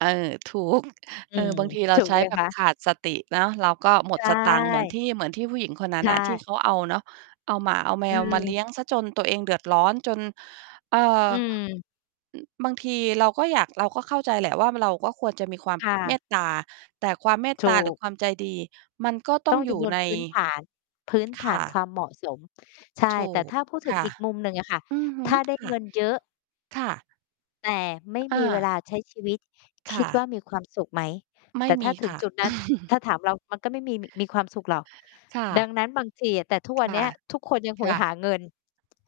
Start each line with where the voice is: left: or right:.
right: เออ ถูก
left: อ
right: เ
left: ื
right: ออ
left: ม
right: บางทีเรา
left: ถูก
right: ใช
left: ไ
right: ้
left: หม
right: แบ
left: ค
right: บ
left: ะ?
right: ขาดสติเนาะ เราก็หม
left: ใช
right: ดสตางค์ เหมือน
left: ่
right: ที่ เหมือนที่ผู้หญิงคนนั้
left: ใช
right: นน่ะที่
left: ่
right: เขาเอาเนาะ เอาหมา เอาแม
left: อื
right: วมาเลี
left: ม
right: ้ยงเสียจนตัวเองเดือดร้อน จน เอ่อ
left: อืม
right: บางทีเราก็อยาก เราก็เข้าใจแหละว่า เราก็ควรจะมีความ
left: ค่
right: เม
left: ะ
right: ตตา แต่ความเมต
left: ถ
right: ตา
left: ู
right: หรื
left: ก
right: อความใจดี มันก็ต้
left: ต
right: อ
left: ้อ
right: ง
left: ง
right: อย
left: จ
right: ู่
left: ำนวน
right: ใน
left: พื้นฐาน พื้น
right: ค
left: ฐ
right: ่
left: านค
right: ะ
left: วามเหมาะสม ใช่
right: ถู
left: แต่
right: ก
left: ถ้าพูดถึ
right: ค
left: ง
right: ่ะ
left: อีกมุมหนึ่งอ่ะค่ะ
right: อือฮ
left: ถ
right: ึ
left: ้าได้
right: ค่
left: เง
right: ะ
left: ินเยอะ
right: ค่ะ
left: แต่ไม่
right: อ
left: มีเว
right: า
left: ลาใช้ชีวิต
right: ค
left: ค
right: ่
left: ิดว่
right: ะ
left: ามีความสุขไหม?
right: ไม
left: แต
right: ่
left: ่ถ
right: ม
left: ้า
right: ี
left: ถึ
right: ค
left: ง
right: ่ะ
left: จุดนั้น ถ้าถามเรา มันก็ไม่มี มีความสุขหรอก
right: ค่
left: ด
right: ะ
left: ังนั้น บางทีอะ แต่ทุกวั
right: ค
left: นเน
right: ่
left: ี
right: ะ
left: ้ย ทุกคนยังโห
right: ค
left: ย
right: ่
left: ห
right: ะ
left: าเงิน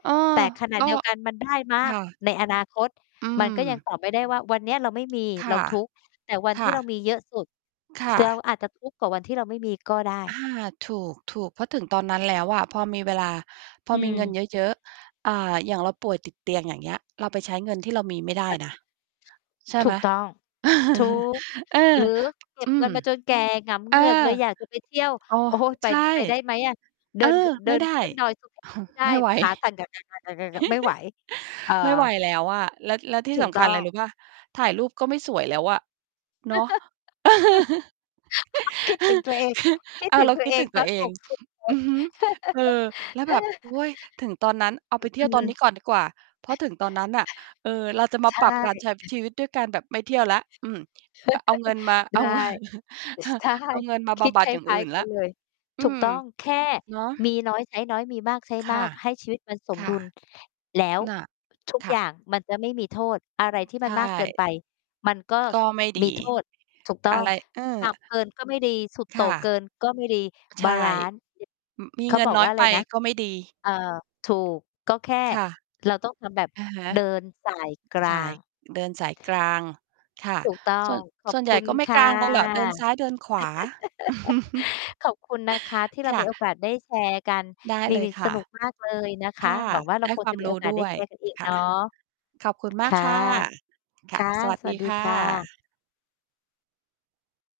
right: เออ
left: แต่ขณะ
right: ก็
left: เดียวกันมันได้ม
right: ค
left: าก
right: ่ะ
left: ในอนาคต
right: อื
left: มันก็ยั
right: ม
left: ง ตอบ ไม่ได้ว่า วันเนี้ย เราไม่มี
right: ค
left: เร
right: ่
left: า
right: ะ
left: ทุกข์ แต่วัน
right: ค
left: ที
right: ่
left: ่เรา
right: ะ
left: มีเยอะสุด
right: ค่
left: เรา
right: ะ
left: อาจจะทุกข์กว่าวันที่เราไม่มีก็ได้
right: อา ถูก ๆ เพราะถึงตอนนั้นแล้วอะ พอมีเวลา พอ
left: อื
right: มีเงิน
left: ม
right: เยอะ ๆ อ่า อย่างเราป่วยติดเตียง อย่างเงี้ย เราไปใช้เงินที่เรามีไม่ได้
left: อะ
right: นะ
left: ฮะ
right: ใช่
left: ถ
right: ไ
left: ู
right: หม?
left: กต้อง ถูก
right: เออ
left: หรือ เก็
right: อ
left: บ
right: ื
left: เงิ
right: ม
left: นมาจนแก่ หงำเ
right: เอ
left: หง
right: อ
left: ือกเลย อยากจะไปเที่ยว
right: อ้อ
left: โอ้โฮ ไป
right: ใช่
left: จ ไปได้ไหมอะ เด
right: เ
left: ิ
right: ออ
left: น ก เด
right: ไ
left: ิ
right: ม่
left: น
right: ได้
left: ขึ้นดอยสุเทพ ไม่ได้
right: ไม่ไหว
left: ขาสั่น ไม่ไหว เออ
right: ไม่ไหวแล้วอะ แล้ว แล้วที่
left: ถู
right: ส
left: ก
right: ำ
left: ต
right: ค
left: ้
right: ัญ
left: อ
right: ไร
left: ง
right: รู้เปล่า? ถ่ายรูปก็ไม่สวยแล้วอะ เนาะ
left: คิดถึงตัวเอง คิด
right: อา
left: ถึง
right: เรา
left: ตั
right: ค
left: ว
right: ิ
left: เ
right: ด
left: อ
right: ถ
left: ง
right: ึง
left: ต
right: ตั
left: อ
right: ว
left: น
right: เอ
left: ห
right: ง
left: กสิบ เล
right: อื
left: ย
right: อฮึ เออ แล้ว
left: เอ
right: แบบ
left: อ
right: โอ๊ย ถึงตอนนั้น เอา
left: อ
right: ไ
left: ื
right: ป
left: อ
right: เที
left: อ
right: ่
left: ื
right: ยวตอนนี้
left: ม
right: ก่อนดีกว่า เพราะถึงตอนนั้นน่ะ เออ เราจะม
left: ใ
right: า
left: ช
right: ปรับการใช้
left: ่
right: ชีวิตด้วยการแบบไม่เที่ยวแล้ว อืม อะ เอาเงินมา เอ
left: ไ
right: า
left: ด้
right: เงิน
left: ใช่
right: เอาเงินมา
left: ค
right: บ
left: ิด
right: ำบั
left: ค
right: ดอย่าง
left: ล้
right: อ
left: า
right: ื
left: ย
right: ่น
left: ๆ ก
right: แล
left: ั
right: ้ว
left: นเลย
right: อื
left: ถูก
right: ม
left: ต้อง แค่
right: เนาะ
left: มีน้อยใช้น้อย มีมากใช้
right: ค
left: มา
right: ่ะ
left: ก ให้ชีวิตมันส
right: ค
left: ม
right: ่
left: ด
right: ะ
left: ุล แล้ว
right: น่ะ
left: ทุก
right: ค
left: อ
right: ่
left: ย่า
right: ะ
left: งมันจะไม่มีโทษ อะ
right: อ
left: ไ
right: ื
left: ร
right: ม
left: ที่
right: ใ
left: ม
right: ช
left: ันมากเกิน
right: ่
left: ไป มันก็
right: ก
left: ส
right: ็ไม่ ดี
left: มีโทษ ถูกต้อ
right: อะ
left: ง
right: ไร เอ
left: ต
right: อ
left: ่ำ เกินก็ ไม่ดี สุดโ
right: ค
left: ต่
right: ่
left: งเก
right: ะ
left: ินก็ไม่ดี
right: ใช
left: บ
right: ่
left: าลันซ์
right: อือ มี
left: เข
right: เ
left: า
right: งิ
left: บ
right: น
left: อ
right: น
left: ก
right: ้อ
left: ว
right: ย
left: ่า
right: ไ
left: ไ
right: ป
left: รนะ
right: ก็ไม่ดี
left: เออ ถูก ก็แค่
right: ค่ะ
left: เราต้อง ทำ แบบ
right: อะฮะ
left: เดิน สาย กลา
right: ส่าย
left: ง
right: เดินสายกลางค่ะ
left: ถูกต้อ
right: ส่
left: ง
right: วน
left: ขอ
right: ส่
left: บ
right: วนใหญ
left: คุ
right: ่
left: ณ
right: ก็ไม่
left: ค
right: ก
left: ่ะ
right: ลางกันหรอก เดินซ้ายเดินขวา
left: ขอบคุณนะคะที่เรา
right: ค่
left: มี
right: ะ
left: โอกาสได้แชร์กัน
right: ได้
left: มี
right: เลยค
left: ส
right: ่ะ
left: นุกมากเลยนะค
right: ค
left: ะ
right: ่ะ
left: หวังว่า เร
right: ไ
left: า
right: ด้
left: คง
right: ควา
left: จะ
right: ม
left: มี
right: ร
left: โอ
right: ู้
left: กาส
right: ด
left: ได
right: ้
left: ้
right: ว
left: แช
right: ย
left: ร์กันอีก
right: ค
left: เน
right: ่ะ
left: าะ
right: ขอบคุณม
left: ค
right: าก
left: ่ะ
right: ค่ะ ค
left: ค
right: ่ะ
left: ่ะ
right: สวัส
left: ส
right: ด
left: วั
right: ี
left: สดี
right: ค่
left: ค่ะ
right: ะ